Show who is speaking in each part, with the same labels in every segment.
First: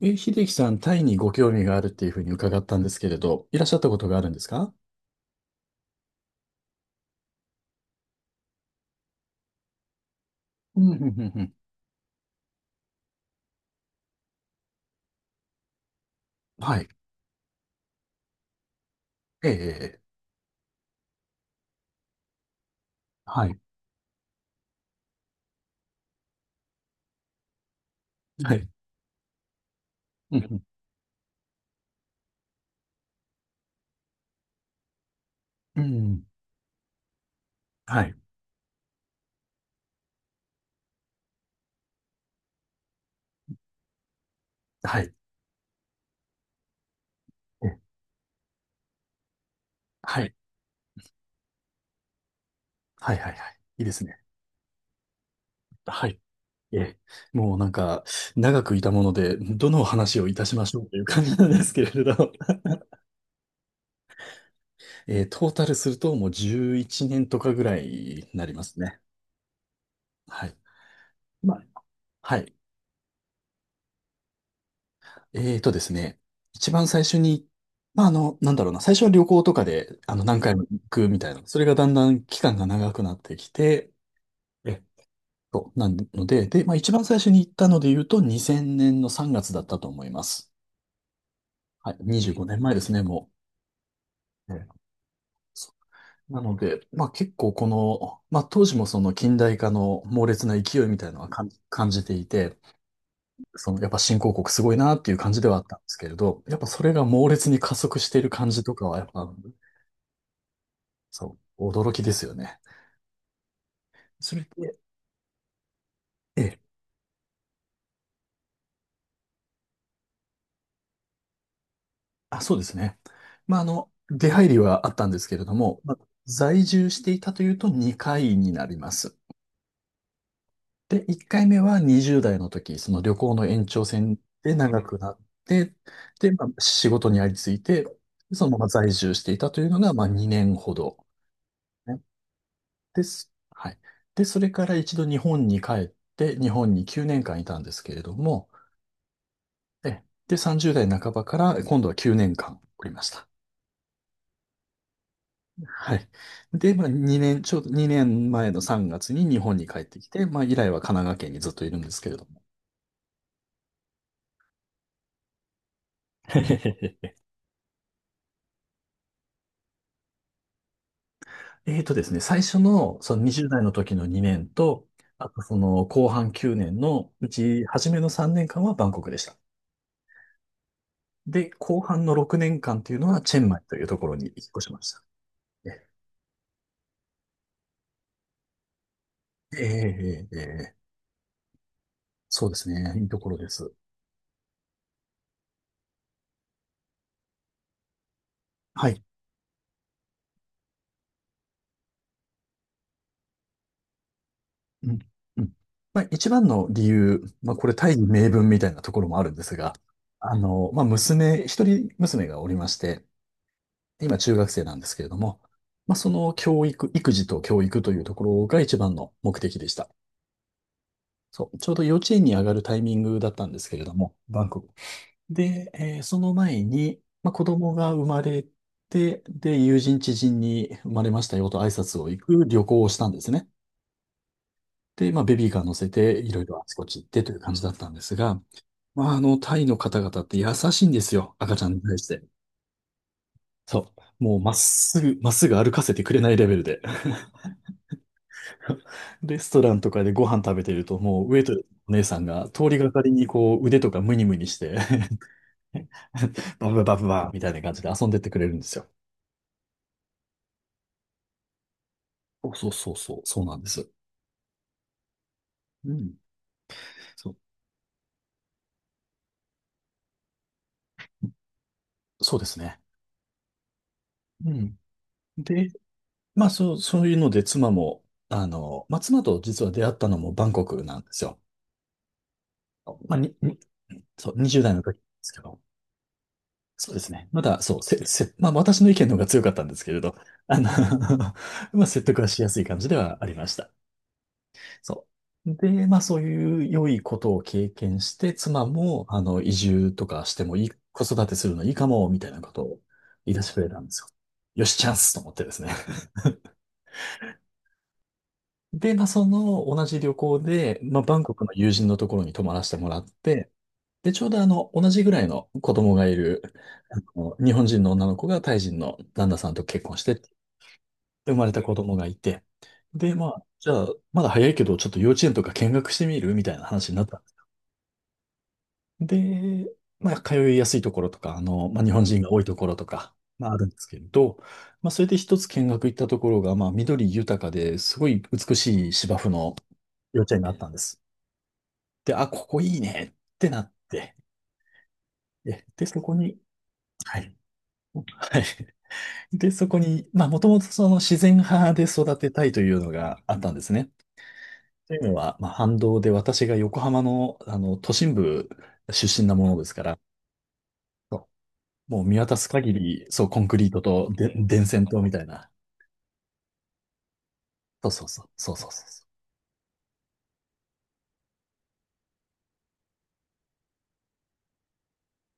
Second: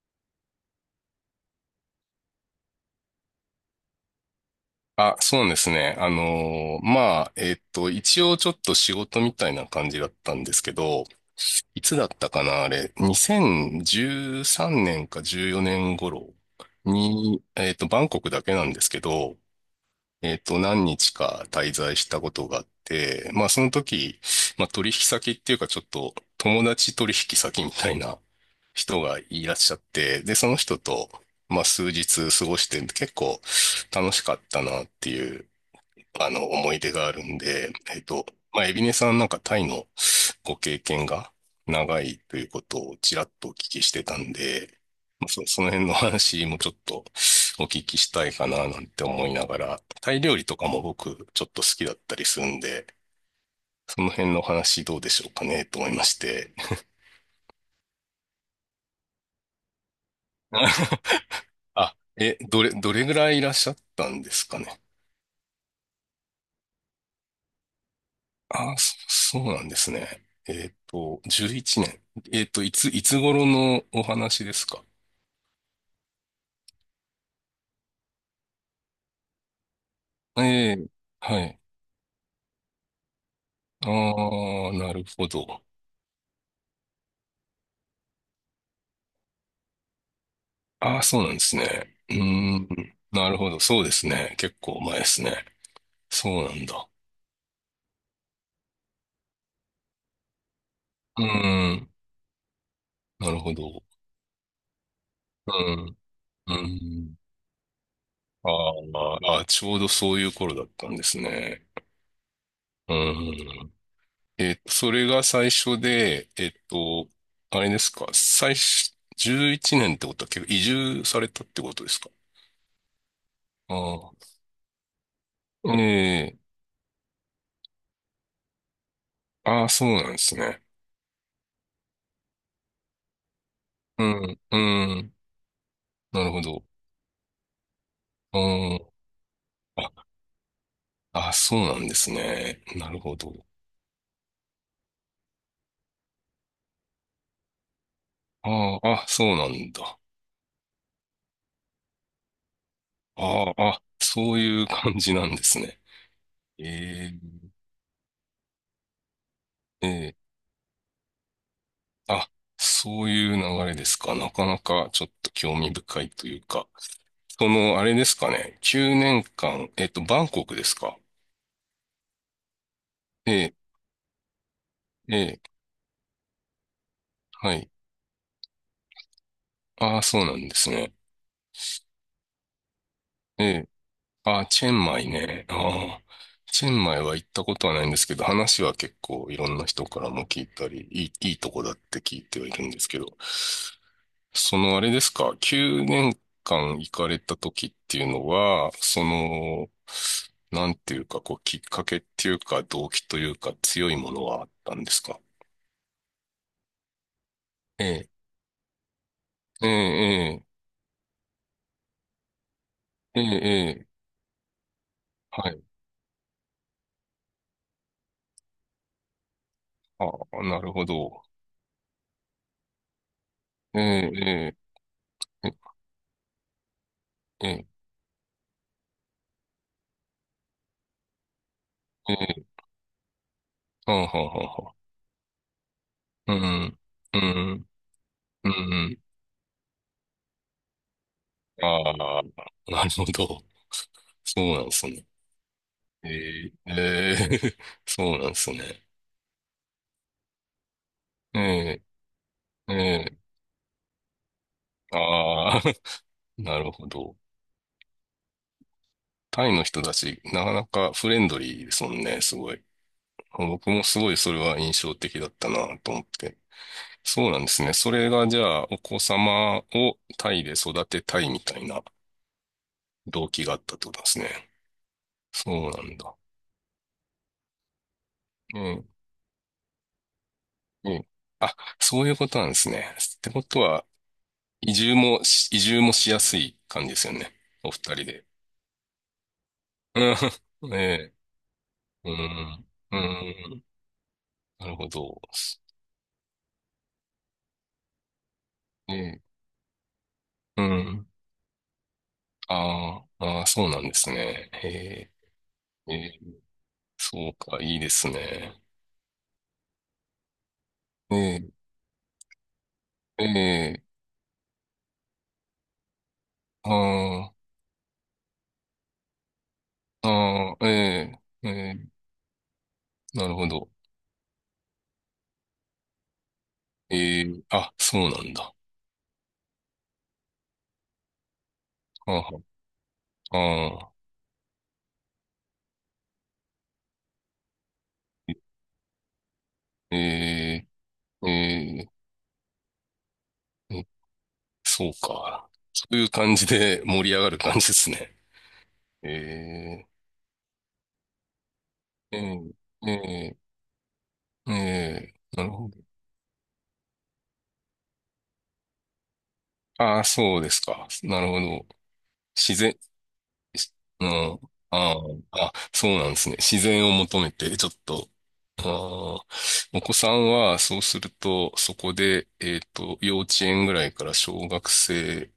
Speaker 1: え、秀樹さん、タイにご興味があるっていうふうに伺ったんですけれど、いらっしゃったことがあるんですか？
Speaker 2: あ、そうなんですね。一応ちょっと仕事みたいな感じだったんですけ
Speaker 1: うん、うん、
Speaker 2: ど、
Speaker 1: うん。うん。
Speaker 2: いつだったかな、あれ、2013年か14年頃
Speaker 1: はい。
Speaker 2: に、バンコクだけなんですけど、
Speaker 1: ええ、
Speaker 2: 何日か滞在したことがあって、ま
Speaker 1: は
Speaker 2: あ、
Speaker 1: い。
Speaker 2: その時、まあ、取引先っていうか、ちょっと友達取引先みたいな
Speaker 1: はい。
Speaker 2: 人がいらっしゃって、で、
Speaker 1: う
Speaker 2: その
Speaker 1: ん、
Speaker 2: 人と、まあ、数日過ごして、結構楽しかったなっていう
Speaker 1: うん。うん、
Speaker 2: あの、思い出があるんで、
Speaker 1: はい。
Speaker 2: まあ、エビネさんなんかタイのご経験が長いということをちらっとお聞きしてたんで、
Speaker 1: はい。
Speaker 2: その辺の話もちょっとお
Speaker 1: え、
Speaker 2: 聞きしたいかななんて思いながら、タイ
Speaker 1: はい。
Speaker 2: 料理とかも僕ちょっと好きだったりするんで、
Speaker 1: はい、はい、はい。いいで
Speaker 2: そ
Speaker 1: す
Speaker 2: の
Speaker 1: ね。
Speaker 2: 辺の話どうでしょうかねと思いま
Speaker 1: は
Speaker 2: し
Speaker 1: い。
Speaker 2: て。
Speaker 1: ええ、もうなんか、長くいたもので、どの話をいたしましょうという感じなん ですけ
Speaker 2: あ、
Speaker 1: れど、
Speaker 2: え、どれ、どれぐらいいらっしゃったんですかね？
Speaker 1: トータルするともう11年とかぐらいになりま
Speaker 2: あ、
Speaker 1: すね。
Speaker 2: そうなんですね。
Speaker 1: はい。ま
Speaker 2: 11
Speaker 1: あ
Speaker 2: 年。
Speaker 1: はい。
Speaker 2: いつ頃のお話ですか？
Speaker 1: えーとですね、一番最初に、なんだろうな、最初は旅行とかで、何
Speaker 2: え
Speaker 1: 回も行
Speaker 2: え、
Speaker 1: くみたい
Speaker 2: は
Speaker 1: な、そ
Speaker 2: い。
Speaker 1: れがだんだん期間が長くなってき
Speaker 2: あ
Speaker 1: て、
Speaker 2: あ、
Speaker 1: え、
Speaker 2: なるほど。
Speaker 1: そうなので、で、一番最初に行ったので言うと、2000年の3月だったと思います。
Speaker 2: ああ、そうなんです
Speaker 1: は
Speaker 2: ね。
Speaker 1: い、
Speaker 2: うー
Speaker 1: 25年
Speaker 2: ん、
Speaker 1: 前ですね、
Speaker 2: な
Speaker 1: も
Speaker 2: るほど。そうですね。
Speaker 1: う。
Speaker 2: 結
Speaker 1: ええ、
Speaker 2: 構前ですね。
Speaker 1: そう
Speaker 2: そ
Speaker 1: な
Speaker 2: うな
Speaker 1: の
Speaker 2: ん
Speaker 1: で、
Speaker 2: だ。
Speaker 1: 結構この、当時もその近代化の猛烈な勢いみたいなの
Speaker 2: う
Speaker 1: は感じ
Speaker 2: ー
Speaker 1: 感
Speaker 2: ん、
Speaker 1: じていて、
Speaker 2: なるほ
Speaker 1: その
Speaker 2: ど。
Speaker 1: やっぱ新興国すごいなっていう感じで
Speaker 2: う
Speaker 1: はあったんです
Speaker 2: ん、
Speaker 1: けれど、
Speaker 2: う
Speaker 1: やっぱそれが
Speaker 2: ん。
Speaker 1: 猛烈に加速している
Speaker 2: あ
Speaker 1: 感じとか
Speaker 2: ー
Speaker 1: は、やっぱ
Speaker 2: あー、ちょうどそういう頃だったんです
Speaker 1: そ
Speaker 2: ね。
Speaker 1: う、驚きですよね。
Speaker 2: うん。
Speaker 1: それで、
Speaker 2: それが最初で、
Speaker 1: ええ、
Speaker 2: あれですか、最初、11年ってことは結構移住されたってことですか？
Speaker 1: あ、そうですね。
Speaker 2: あ
Speaker 1: 出入りはあったんですけれど
Speaker 2: あ。
Speaker 1: も、
Speaker 2: ええ
Speaker 1: 在住していたというと2回になります。
Speaker 2: ああ、そうなんですね。
Speaker 1: で、1回目は20代の時、その旅行の延長
Speaker 2: う
Speaker 1: 線
Speaker 2: ん、
Speaker 1: で
Speaker 2: う
Speaker 1: 長くな
Speaker 2: ん、
Speaker 1: って、
Speaker 2: なる
Speaker 1: で、
Speaker 2: ほど。
Speaker 1: 仕事にありついて、
Speaker 2: う
Speaker 1: そのまま
Speaker 2: ん、
Speaker 1: 在住していたというのが、
Speaker 2: あ、
Speaker 1: 2年ほど、
Speaker 2: あ、そうなんで
Speaker 1: ね。
Speaker 2: すね。なる
Speaker 1: で
Speaker 2: ほ
Speaker 1: す。
Speaker 2: ど。
Speaker 1: はい。で、それから一度日本に帰って、日本に9年間いたんですけれども、
Speaker 2: ああ、あ、そうなんだ。
Speaker 1: で、30代半ばから今度は9年間おりました。
Speaker 2: ああ、あ、そういう感じなんですね。
Speaker 1: はい。で、
Speaker 2: え
Speaker 1: 2年、ちょうど2年前の3月に日本に帰っ
Speaker 2: え
Speaker 1: てき
Speaker 2: ええ
Speaker 1: て、以来は神奈川県にずっといるんですけれど
Speaker 2: あ、
Speaker 1: も。
Speaker 2: そういう流れですか。なかなかちょっと興味深いという か。その、あれですかね。9年間、バンコクですか？
Speaker 1: えーとですね、最初のその
Speaker 2: え
Speaker 1: 20
Speaker 2: え、
Speaker 1: 代の時の2年と、あ
Speaker 2: え
Speaker 1: と
Speaker 2: え、
Speaker 1: その後半9年のう
Speaker 2: は
Speaker 1: ち
Speaker 2: い。
Speaker 1: 初めの3年間はバンコクでした。
Speaker 2: ああ、そうなんですね。
Speaker 1: で、後半の6年間というのはチェ
Speaker 2: え
Speaker 1: ンマイ
Speaker 2: え、
Speaker 1: というところに引っ
Speaker 2: ああ、
Speaker 1: 越
Speaker 2: チェ
Speaker 1: しま
Speaker 2: ン
Speaker 1: し
Speaker 2: マ
Speaker 1: た。
Speaker 2: イね。
Speaker 1: え
Speaker 2: ああ、チェンマイは行ったことはないんですけど、話は結構いろん
Speaker 1: え
Speaker 2: な人からも
Speaker 1: ええ
Speaker 2: 聞いた
Speaker 1: え
Speaker 2: り、
Speaker 1: え、
Speaker 2: いいとこだって聞いて
Speaker 1: そ
Speaker 2: は
Speaker 1: う
Speaker 2: い
Speaker 1: で
Speaker 2: る
Speaker 1: す
Speaker 2: んです
Speaker 1: ね。
Speaker 2: け
Speaker 1: いい
Speaker 2: ど。
Speaker 1: ところです。
Speaker 2: そのあれですか、9年間行かれた時っていうのは、
Speaker 1: はい。
Speaker 2: その、なんていうか、こう、きっかけっていうか、動機というか、強いものはあったんで
Speaker 1: うん
Speaker 2: すか？
Speaker 1: うん、一番の理由、これ
Speaker 2: え
Speaker 1: 大義
Speaker 2: え、
Speaker 1: 名分みたいなところもあるんです
Speaker 2: え
Speaker 1: が、
Speaker 2: え、
Speaker 1: 一人娘がおりまして、
Speaker 2: ええ、ええ、ええ
Speaker 1: 今中学生なんですけれども、
Speaker 2: はい。
Speaker 1: その教育、育児と教育というところが一番の目的でした。
Speaker 2: ああ、なるほど。
Speaker 1: そう、ちょうど幼稚園に上がるタイミングだったんですけ
Speaker 2: え
Speaker 1: れども、バン
Speaker 2: え、
Speaker 1: コク。
Speaker 2: え
Speaker 1: で、その前に、子
Speaker 2: え、ええ、
Speaker 1: 供が生まれて、で、友人知人に生まれましたよと挨拶を
Speaker 2: え
Speaker 1: 行く
Speaker 2: え、
Speaker 1: 旅行をしたんですね。
Speaker 2: はんはんはんは
Speaker 1: で、ベビーカー乗せて、い
Speaker 2: う
Speaker 1: ろいろあち
Speaker 2: ん、
Speaker 1: こち行っ
Speaker 2: う
Speaker 1: てという感
Speaker 2: ん、
Speaker 1: じだったんですが、
Speaker 2: うん、うん
Speaker 1: タイの方々って優しいんですよ。赤ちゃんに対し
Speaker 2: あ
Speaker 1: て。
Speaker 2: あ、なるほど。
Speaker 1: そう。もう、
Speaker 2: そう
Speaker 1: まっ
Speaker 2: なんです
Speaker 1: す
Speaker 2: ね。
Speaker 1: ぐ、まっすぐ歩かせてくれないレ
Speaker 2: ええ、
Speaker 1: ベルで。
Speaker 2: ええ、そうなんです ね。
Speaker 1: レストランとかでご飯食べてると、もう、ウェイトレスの
Speaker 2: え
Speaker 1: お姉さんが通
Speaker 2: え、え
Speaker 1: りがかり
Speaker 2: え
Speaker 1: に、こう、腕とかムニムニして
Speaker 2: ああ、な
Speaker 1: バ
Speaker 2: る
Speaker 1: ブ
Speaker 2: ほ
Speaker 1: バブ
Speaker 2: ど。
Speaker 1: バブみたいな感じで遊んでってくれるんですよ。
Speaker 2: タイの人たち、なかなかフレンドリーですもんね、す
Speaker 1: そ
Speaker 2: ご
Speaker 1: う
Speaker 2: い。
Speaker 1: そうそうそう、そうなんで
Speaker 2: 僕も
Speaker 1: す。
Speaker 2: すごいそれは印象的だったなと
Speaker 1: う
Speaker 2: 思っ
Speaker 1: ん。
Speaker 2: て。そ
Speaker 1: そ
Speaker 2: う
Speaker 1: う、
Speaker 2: なんですね。それがじゃあ、お子様をタイで育てたいみたいな
Speaker 1: そうですね。
Speaker 2: 動機があったってことです
Speaker 1: う
Speaker 2: ね。
Speaker 1: ん。
Speaker 2: そ
Speaker 1: で、
Speaker 2: うなんだ。
Speaker 1: そう、そういうので、妻も、
Speaker 2: うん、
Speaker 1: 妻と実は出会ったのもバンコク
Speaker 2: う
Speaker 1: なん
Speaker 2: ん。
Speaker 1: ですよ。
Speaker 2: あ、そういうことなんですね。
Speaker 1: まあ、
Speaker 2: って
Speaker 1: に、
Speaker 2: こ
Speaker 1: に
Speaker 2: とは、
Speaker 1: そう、20代の時ですけ
Speaker 2: 移
Speaker 1: ど、
Speaker 2: 住もしやすい感じ
Speaker 1: そう
Speaker 2: で
Speaker 1: で
Speaker 2: す
Speaker 1: す
Speaker 2: よ
Speaker 1: ね。
Speaker 2: ね。
Speaker 1: まだ、
Speaker 2: お
Speaker 1: そ
Speaker 2: 二
Speaker 1: う、
Speaker 2: 人
Speaker 1: せ、
Speaker 2: で。
Speaker 1: せ、まあ、私の意見の方が強かったんですけれど、あ
Speaker 2: う
Speaker 1: の
Speaker 2: ん、ねえ。
Speaker 1: 説
Speaker 2: う
Speaker 1: 得はしやすい
Speaker 2: ん、
Speaker 1: 感じ
Speaker 2: う
Speaker 1: ではありまし
Speaker 2: ん、
Speaker 1: た。
Speaker 2: なるほ
Speaker 1: そ
Speaker 2: ど。
Speaker 1: う。で、そういう良いことを経験して、妻
Speaker 2: う
Speaker 1: も、
Speaker 2: え
Speaker 1: 移住とかしても
Speaker 2: う
Speaker 1: いい、子
Speaker 2: ん。
Speaker 1: 育てするのいいかも、みたいなことを
Speaker 2: あー
Speaker 1: 言い
Speaker 2: あ
Speaker 1: 出
Speaker 2: ー、
Speaker 1: してく
Speaker 2: そ
Speaker 1: れ
Speaker 2: うな
Speaker 1: たん
Speaker 2: ん
Speaker 1: で
Speaker 2: で
Speaker 1: すよ。
Speaker 2: すね。
Speaker 1: よし、チャン
Speaker 2: え
Speaker 1: スと思ってですね。
Speaker 2: ー、えーそうか、いいですね。
Speaker 1: で、その同じ旅行で、バンコクの
Speaker 2: え
Speaker 1: 友人のところに泊まらせてもらっ
Speaker 2: ー、
Speaker 1: て、
Speaker 2: え
Speaker 1: で、ちょうど同じぐらいの子供がいる、
Speaker 2: ー、あー
Speaker 1: 日本人の女の子がタイ人の旦那さんと結婚して、
Speaker 2: あー、え
Speaker 1: 生ま
Speaker 2: ー、
Speaker 1: れた子
Speaker 2: え
Speaker 1: 供がいて、で、
Speaker 2: ー、なるほ
Speaker 1: じ
Speaker 2: ど。
Speaker 1: ゃあ、まだ早いけど、ちょっと幼稚園とか見学してみるみたいな話
Speaker 2: え
Speaker 1: になったんです。
Speaker 2: ー、あ、そうなんだ。
Speaker 1: で、通いやすいところとか、日本
Speaker 2: あ
Speaker 1: 人が多いところとか、
Speaker 2: ー
Speaker 1: あるんです
Speaker 2: あ
Speaker 1: けれど、それで一つ見学行ったところが、緑豊かで、すごい
Speaker 2: ー、
Speaker 1: 美しい芝生の幼稚園があっ
Speaker 2: え
Speaker 1: たんです。
Speaker 2: ー、え
Speaker 1: で、あ、ここいいねってなっ
Speaker 2: ー、え
Speaker 1: て、
Speaker 2: そうか。
Speaker 1: で、で
Speaker 2: そう
Speaker 1: そ
Speaker 2: いう
Speaker 1: こ
Speaker 2: 感
Speaker 1: に、
Speaker 2: じで盛り
Speaker 1: は
Speaker 2: 上が
Speaker 1: い。
Speaker 2: る感じですね。
Speaker 1: はい。で、そこ
Speaker 2: え
Speaker 1: に、もともとその自然派で
Speaker 2: ー、
Speaker 1: 育て
Speaker 2: え
Speaker 1: たいという
Speaker 2: ー、
Speaker 1: のがあ
Speaker 2: え
Speaker 1: ったんですね。
Speaker 2: ー、
Speaker 1: という
Speaker 2: え
Speaker 1: のは、
Speaker 2: ー、なるほ
Speaker 1: 反
Speaker 2: ど。
Speaker 1: 動で私が横浜の、都心部出身なものですから、
Speaker 2: ああ、そうですか。
Speaker 1: そ
Speaker 2: なるほど。
Speaker 1: う、もう見渡す
Speaker 2: 自
Speaker 1: 限
Speaker 2: 然、
Speaker 1: り、そう、コンクリート
Speaker 2: う
Speaker 1: とで
Speaker 2: ん。
Speaker 1: 電線
Speaker 2: あ
Speaker 1: とみた
Speaker 2: ー
Speaker 1: いな。
Speaker 2: あ、そうなんですね。自然を求めて、ちょっ
Speaker 1: そうそう
Speaker 2: と。
Speaker 1: そう、そう
Speaker 2: あ
Speaker 1: そうそう。
Speaker 2: ーお子さんは、そうすると、そこで、幼稚園ぐらいから小学生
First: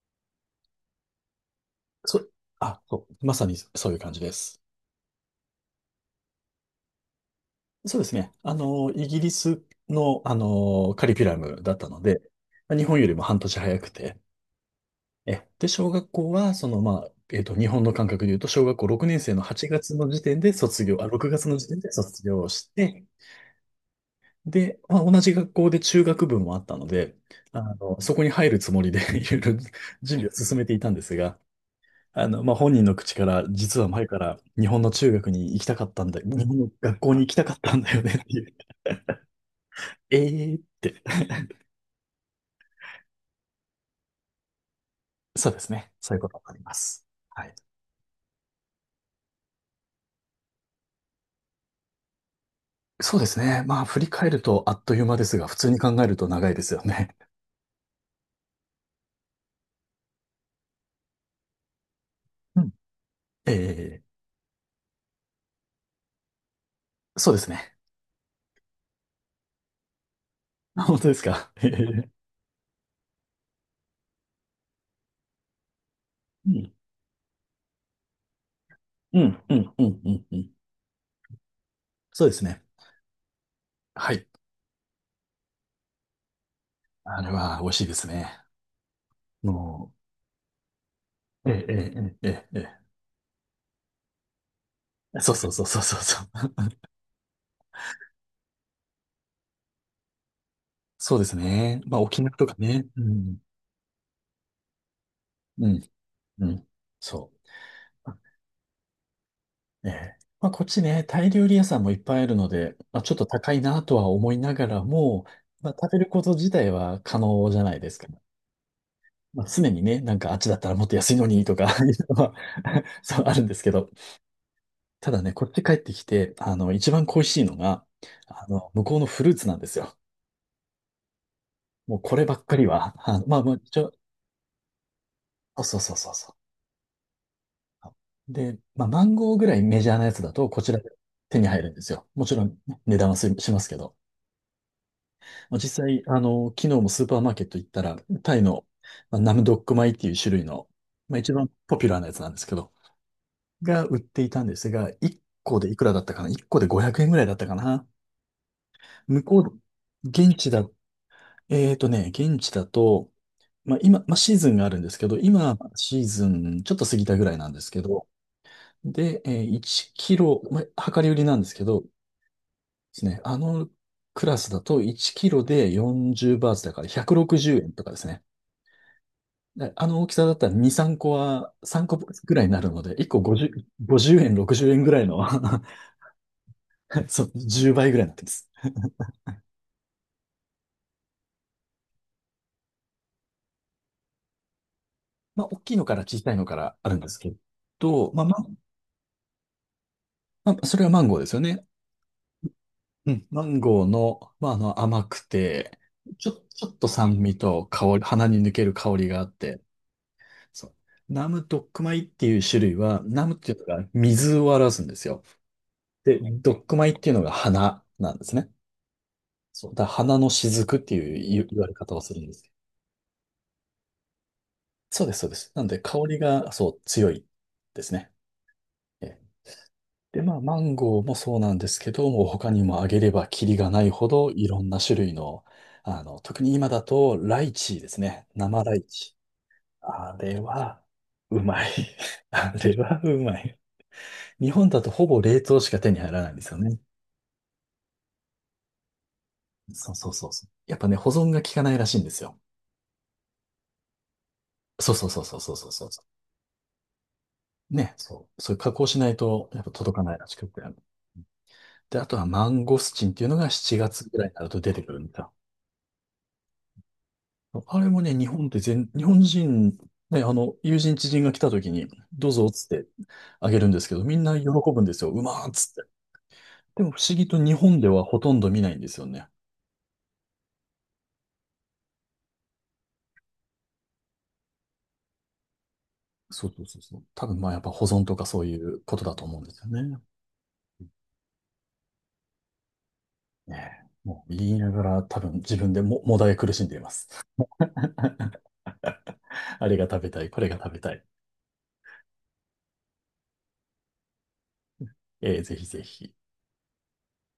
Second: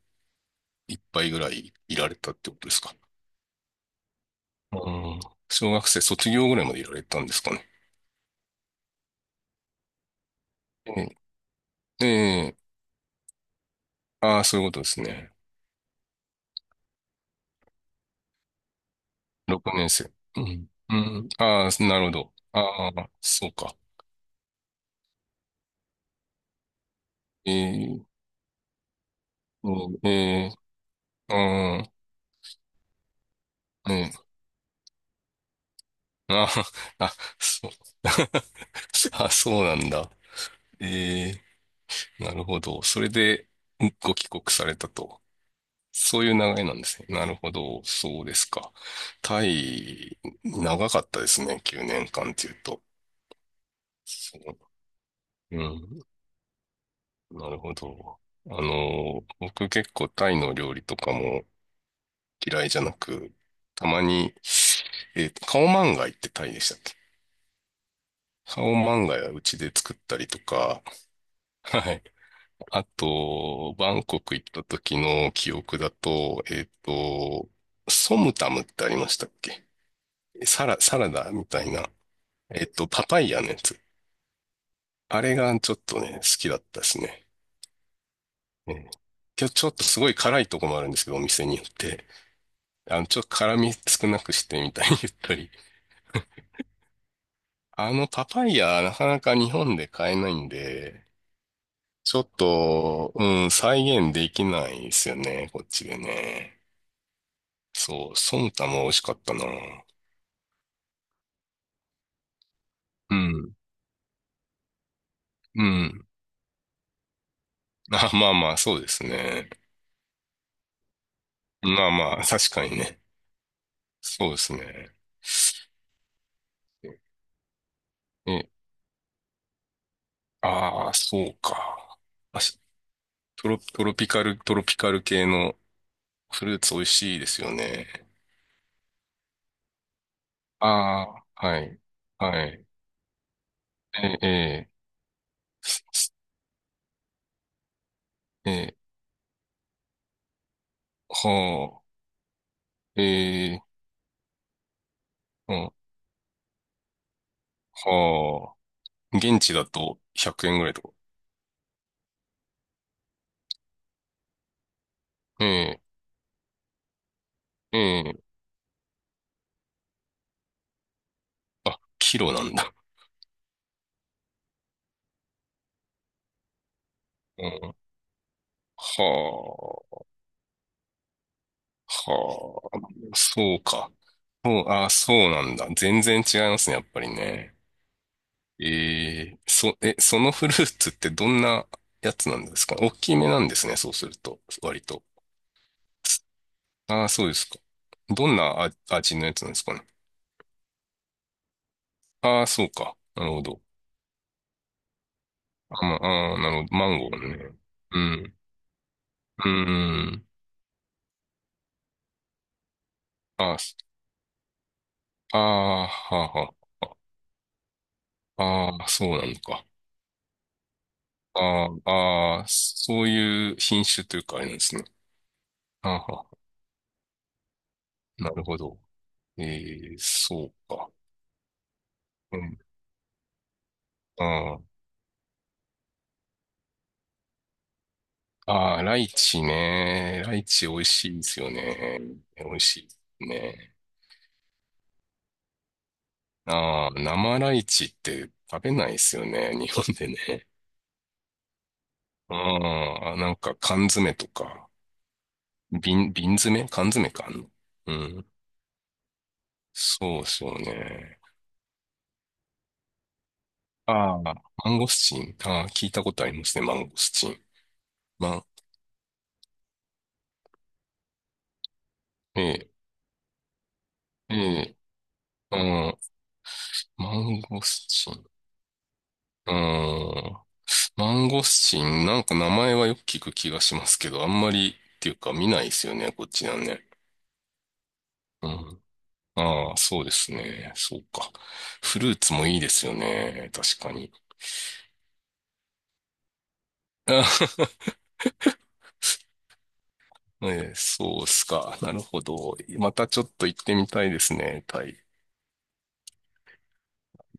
Speaker 2: いっぱいぐらいいられ
Speaker 1: そ
Speaker 2: た
Speaker 1: う、
Speaker 2: ってことです
Speaker 1: あ、
Speaker 2: か？
Speaker 1: そう、まさにそういう感じです。
Speaker 2: うん。小学生卒業ぐらいまでいられたんですかね？
Speaker 1: そうですね。イギリスの、カリキュ
Speaker 2: え
Speaker 1: ラムだったので、
Speaker 2: え、ええ
Speaker 1: 日本よりも半年早くて、
Speaker 2: ああ、そういうことですね。
Speaker 1: で、小学校は、日本の感覚で言うと、小学校6年生の8
Speaker 2: 6年
Speaker 1: 月の
Speaker 2: 生。
Speaker 1: 時
Speaker 2: う
Speaker 1: 点で
Speaker 2: ん。
Speaker 1: 卒
Speaker 2: う
Speaker 1: 業、あ、
Speaker 2: ん。
Speaker 1: 6月の
Speaker 2: あ
Speaker 1: 時点
Speaker 2: あ、
Speaker 1: で
Speaker 2: なるほ
Speaker 1: 卒
Speaker 2: ど。
Speaker 1: 業し
Speaker 2: あ
Speaker 1: て、
Speaker 2: あ、そうか。
Speaker 1: で、同じ学校で中学部もあったので、
Speaker 2: ええ、
Speaker 1: そこに入るつもりで いろいろ
Speaker 2: うんえ
Speaker 1: 準備を
Speaker 2: え、
Speaker 1: 進めていたんです
Speaker 2: う
Speaker 1: が、
Speaker 2: ん、
Speaker 1: 本人の口から、実は
Speaker 2: え
Speaker 1: 前か
Speaker 2: え、
Speaker 1: ら日本の中学に行きたかったんだ、
Speaker 2: あ
Speaker 1: 日本の学
Speaker 2: あ、
Speaker 1: 校
Speaker 2: あ、
Speaker 1: に行きたかっ
Speaker 2: そう。
Speaker 1: たんだよねっていう。
Speaker 2: あ、そうなん だ。
Speaker 1: ええって。
Speaker 2: ええ、なるほど。それで、ご帰国されたと。
Speaker 1: そうですね。そうい
Speaker 2: そ
Speaker 1: う
Speaker 2: う
Speaker 1: こ
Speaker 2: いう流
Speaker 1: とになり
Speaker 2: れな
Speaker 1: ま
Speaker 2: んですね。
Speaker 1: す。
Speaker 2: なる
Speaker 1: は
Speaker 2: ほ
Speaker 1: い。
Speaker 2: ど。そうですか。タイ、長かったですね。9年間っていうと。
Speaker 1: そうですね。振り返
Speaker 2: そ
Speaker 1: るとあっという間ですが、普
Speaker 2: う。う
Speaker 1: 通に考
Speaker 2: ん。
Speaker 1: えると長いですよね。
Speaker 2: なるほど。あの、僕結構タイの料理とかも
Speaker 1: う
Speaker 2: 嫌い
Speaker 1: ん。
Speaker 2: じゃなく、
Speaker 1: え
Speaker 2: たま
Speaker 1: え、
Speaker 2: に、カオマンガイってタイでしたっけ？
Speaker 1: そうですね。
Speaker 2: カオマンガイはうちで作ったりと か、
Speaker 1: 本当ですか。え
Speaker 2: はい。
Speaker 1: え、
Speaker 2: あと、バンコク行った時の記憶だと、
Speaker 1: うん、
Speaker 2: ソムタムってありまし
Speaker 1: う
Speaker 2: たっ
Speaker 1: ん、う
Speaker 2: け？
Speaker 1: ん、うん、うん。うん、
Speaker 2: サラダみたいな、
Speaker 1: そうですね。
Speaker 2: パパイヤのやつ。
Speaker 1: はい。
Speaker 2: あれがちょっとね、好きだったです
Speaker 1: あ
Speaker 2: ね。
Speaker 1: れは美味しいですね。
Speaker 2: うんちょっと
Speaker 1: も
Speaker 2: すごい辛いとこもあるんですけど、お店
Speaker 1: う、え
Speaker 2: によ
Speaker 1: え、
Speaker 2: っ
Speaker 1: え
Speaker 2: て。
Speaker 1: え、ええ、え
Speaker 2: あの、ちょっと辛み少なくしてみたいに 言っ
Speaker 1: え。そ
Speaker 2: た
Speaker 1: うそ
Speaker 2: り。
Speaker 1: うそうそうそうそう。
Speaker 2: あの、パパイヤ、なかなか日本で買えないんで、
Speaker 1: そうですね。
Speaker 2: ちょ
Speaker 1: 沖
Speaker 2: っ
Speaker 1: 縄とかね。う
Speaker 2: と、
Speaker 1: ん、
Speaker 2: うん、再現できないですよね、こっ
Speaker 1: うん、
Speaker 2: ちで
Speaker 1: う
Speaker 2: ね。
Speaker 1: ん。そ
Speaker 2: そう、ソムタも美味しかったな。
Speaker 1: う。ええ。こっちね、タイ料理屋さんもいっぱいあるので、ち
Speaker 2: う
Speaker 1: ょっと
Speaker 2: ん。
Speaker 1: 高いなとは思いながらも、
Speaker 2: う
Speaker 1: 食べ
Speaker 2: ん。
Speaker 1: ること自体は可能じゃないですか。
Speaker 2: あ、まあまあ、そうですね。
Speaker 1: 常にね、なんかあっちだったらもっと安いのにとか
Speaker 2: まあ
Speaker 1: い
Speaker 2: ま
Speaker 1: うの
Speaker 2: あ、
Speaker 1: は
Speaker 2: 確かに ね。
Speaker 1: そうあるんですけど、
Speaker 2: そうですね。
Speaker 1: ただね、こっち帰ってきて、一番恋しいのが、
Speaker 2: え、
Speaker 1: 向こうのフルーツなんですよ。
Speaker 2: ああ、そうか。
Speaker 1: もうこれば
Speaker 2: あ、
Speaker 1: っか
Speaker 2: し
Speaker 1: りは、
Speaker 2: トロ、
Speaker 1: 一
Speaker 2: ト
Speaker 1: 応、
Speaker 2: ロピカル、トロピカル系の
Speaker 1: そうそうそうそうそ
Speaker 2: フルーツ美味しいですよね。
Speaker 1: う。で、マンゴーぐらいメジャーなやつだと、こ
Speaker 2: あ
Speaker 1: ちらで手
Speaker 2: あ、
Speaker 1: に
Speaker 2: は
Speaker 1: 入るん
Speaker 2: い。
Speaker 1: ですよ。もち
Speaker 2: は
Speaker 1: ろん
Speaker 2: い。
Speaker 1: ね、値段はすしますけど。
Speaker 2: え、え、す
Speaker 1: 実際、
Speaker 2: す
Speaker 1: 昨日もスーパーマーケット行ったら、タイの、
Speaker 2: え、
Speaker 1: ナムドック米っていう種類の、一番ポ
Speaker 2: は
Speaker 1: ピュラ
Speaker 2: あ、
Speaker 1: ーなやつなんですけど、
Speaker 2: え
Speaker 1: が売っていたんですが、1
Speaker 2: ー、う
Speaker 1: 個で
Speaker 2: ん、
Speaker 1: いくらだったかな？ 1 個で500円ぐらいだったかな。
Speaker 2: はあ。
Speaker 1: 向
Speaker 2: 現
Speaker 1: こ
Speaker 2: 地
Speaker 1: う、
Speaker 2: だと
Speaker 1: 現
Speaker 2: 100
Speaker 1: 地
Speaker 2: 円ぐ
Speaker 1: だ、
Speaker 2: らいとか。
Speaker 1: 現地だと、今、シーズンがあるんですけど、
Speaker 2: え
Speaker 1: 今、
Speaker 2: え、
Speaker 1: シーズンちょっと過ぎたぐらいなんです
Speaker 2: え
Speaker 1: けど、
Speaker 2: え、
Speaker 1: で、1キロ、量り売りなんですけど、で
Speaker 2: キロなんだ。
Speaker 1: すね、あのクラスだと1キロで40バーツだから160
Speaker 2: うん、
Speaker 1: 円
Speaker 2: は
Speaker 1: とかですね。で、あ
Speaker 2: あ。
Speaker 1: の大きさだったら2、3個は、3個ぐらいにな
Speaker 2: は
Speaker 1: るので、1
Speaker 2: あ、
Speaker 1: 個50、
Speaker 2: そうか。
Speaker 1: 50円、
Speaker 2: そう、
Speaker 1: 60円
Speaker 2: あ、
Speaker 1: ぐらいの
Speaker 2: そうなんだ。全然違いますね、やっぱり
Speaker 1: そう、
Speaker 2: ね。
Speaker 1: 10倍ぐらいになってます。
Speaker 2: そのフルーツってどんなやつなんですか？大きめなんですね、そうすると。割と。
Speaker 1: 大きいのから小さいのからあるん
Speaker 2: ああ、
Speaker 1: です
Speaker 2: そう
Speaker 1: け
Speaker 2: ですか。
Speaker 1: ど、
Speaker 2: どん
Speaker 1: まあ
Speaker 2: なあ味のやつなんですかね？
Speaker 1: まあ、それはマンゴーですよね。
Speaker 2: ああ、そうか。
Speaker 1: う
Speaker 2: な
Speaker 1: ん。
Speaker 2: るほ
Speaker 1: マ
Speaker 2: ど。
Speaker 1: ンゴーの、甘くて、
Speaker 2: あ、まああなる
Speaker 1: ち
Speaker 2: ほ
Speaker 1: ょ
Speaker 2: ど。
Speaker 1: っ
Speaker 2: マ
Speaker 1: と
Speaker 2: ンゴー
Speaker 1: 酸味
Speaker 2: ね。
Speaker 1: と香
Speaker 2: う
Speaker 1: り、鼻
Speaker 2: ん。
Speaker 1: に抜ける香りがあっ
Speaker 2: う
Speaker 1: て、
Speaker 2: ん。
Speaker 1: そう。ナムドックマイっていう種類は、ナムって
Speaker 2: あ
Speaker 1: い
Speaker 2: あ、
Speaker 1: うの
Speaker 2: す
Speaker 1: が水を表すんですよ。
Speaker 2: あ
Speaker 1: で、
Speaker 2: あ、
Speaker 1: ド
Speaker 2: は
Speaker 1: ックマイっていうのが花なんです
Speaker 2: あ、
Speaker 1: ね。
Speaker 2: はあ。ああ、そうなのか。
Speaker 1: そう。だから花の雫っていう言わ
Speaker 2: あ
Speaker 1: れ
Speaker 2: あ、
Speaker 1: 方をするんで
Speaker 2: ああ、
Speaker 1: す。
Speaker 2: そういう品種というかあれなんですね。
Speaker 1: そうです、そうです。なんで、
Speaker 2: は
Speaker 1: 香
Speaker 2: あ
Speaker 1: り
Speaker 2: はあ
Speaker 1: が、そう、強いですね。
Speaker 2: なるほど。
Speaker 1: ええ。
Speaker 2: えー、
Speaker 1: で、
Speaker 2: そう
Speaker 1: マン
Speaker 2: か。
Speaker 1: ゴーもそうなんですけど、もう
Speaker 2: う
Speaker 1: 他
Speaker 2: ん。
Speaker 1: にもあげればキリがないほ
Speaker 2: あ
Speaker 1: どいろ
Speaker 2: ー
Speaker 1: んな種類の、特に今だとライチですね。
Speaker 2: あー、
Speaker 1: 生ラ
Speaker 2: ああ
Speaker 1: イ
Speaker 2: ライ
Speaker 1: チ。
Speaker 2: チ
Speaker 1: あ
Speaker 2: ね。ラ
Speaker 1: れ
Speaker 2: イチ美
Speaker 1: は、
Speaker 2: 味しいです
Speaker 1: う
Speaker 2: よ
Speaker 1: まい。
Speaker 2: ね。美
Speaker 1: あ
Speaker 2: 味
Speaker 1: れ
Speaker 2: しいです
Speaker 1: はうまい。
Speaker 2: ね。
Speaker 1: 日本だとほぼ冷凍しか手に入らないんですよね。
Speaker 2: ああ、生ライチって食べないですよね。日
Speaker 1: そ
Speaker 2: 本
Speaker 1: う
Speaker 2: で
Speaker 1: そうそう
Speaker 2: ね。
Speaker 1: そう。やっぱね、保存が効かないらしいんですよ。
Speaker 2: ああ、なんか缶詰とか、
Speaker 1: そうそうそうそうそうそうそうそ
Speaker 2: 瓶詰缶詰かあんの。
Speaker 1: う。
Speaker 2: う
Speaker 1: ね、
Speaker 2: ん。
Speaker 1: そう。そういう加工しないと、やっぱ届かな
Speaker 2: そ
Speaker 1: い
Speaker 2: うで
Speaker 1: らし
Speaker 2: す
Speaker 1: く
Speaker 2: よ
Speaker 1: て。
Speaker 2: ね。
Speaker 1: で、あとはマンゴスチンっていうのが7月
Speaker 2: あ
Speaker 1: ぐらい
Speaker 2: あ、
Speaker 1: になると
Speaker 2: マ
Speaker 1: 出
Speaker 2: ン
Speaker 1: て
Speaker 2: ゴ
Speaker 1: く
Speaker 2: ス
Speaker 1: るん
Speaker 2: チ
Speaker 1: だ。
Speaker 2: ン。ああ、聞いたことありますね。マンゴスチン。
Speaker 1: あれもね、日
Speaker 2: ま、
Speaker 1: 本って日本人、ね、友人知人が来た時に、どう
Speaker 2: え
Speaker 1: ぞっつっ
Speaker 2: え、
Speaker 1: てあげるんですけど、みん
Speaker 2: え
Speaker 1: な喜
Speaker 2: え、
Speaker 1: ぶんですよ。うまーっ
Speaker 2: う
Speaker 1: つって。
Speaker 2: ん。
Speaker 1: でも不
Speaker 2: マ
Speaker 1: 思議と
Speaker 2: ン
Speaker 1: 日
Speaker 2: ゴ
Speaker 1: 本
Speaker 2: ス
Speaker 1: では
Speaker 2: チ
Speaker 1: ほ
Speaker 2: ン。
Speaker 1: とんど見ないんですよね。
Speaker 2: うん。マンゴスチン、なんか名前はよく聞く気がしますけど、あんまりっていうか見ないですよね、こっち
Speaker 1: そう
Speaker 2: なん
Speaker 1: そうそう
Speaker 2: ね。
Speaker 1: そう。多分やっぱ保存とかそう
Speaker 2: う
Speaker 1: いう
Speaker 2: ん。
Speaker 1: ことだと思うんですよ
Speaker 2: ああ、
Speaker 1: ね。
Speaker 2: そうですね。そうか。フルーツもいいですよね。確
Speaker 1: ね
Speaker 2: か
Speaker 1: え
Speaker 2: に。
Speaker 1: もう言いながら多分自分でも、もだえ苦しんでいます。あれが食べたい、こ
Speaker 2: あ、
Speaker 1: れが
Speaker 2: えー
Speaker 1: 食べたい。
Speaker 2: そうっすか。なるほど。またちょっと行ってみたいですね、タイ。
Speaker 1: ぜひぜひ。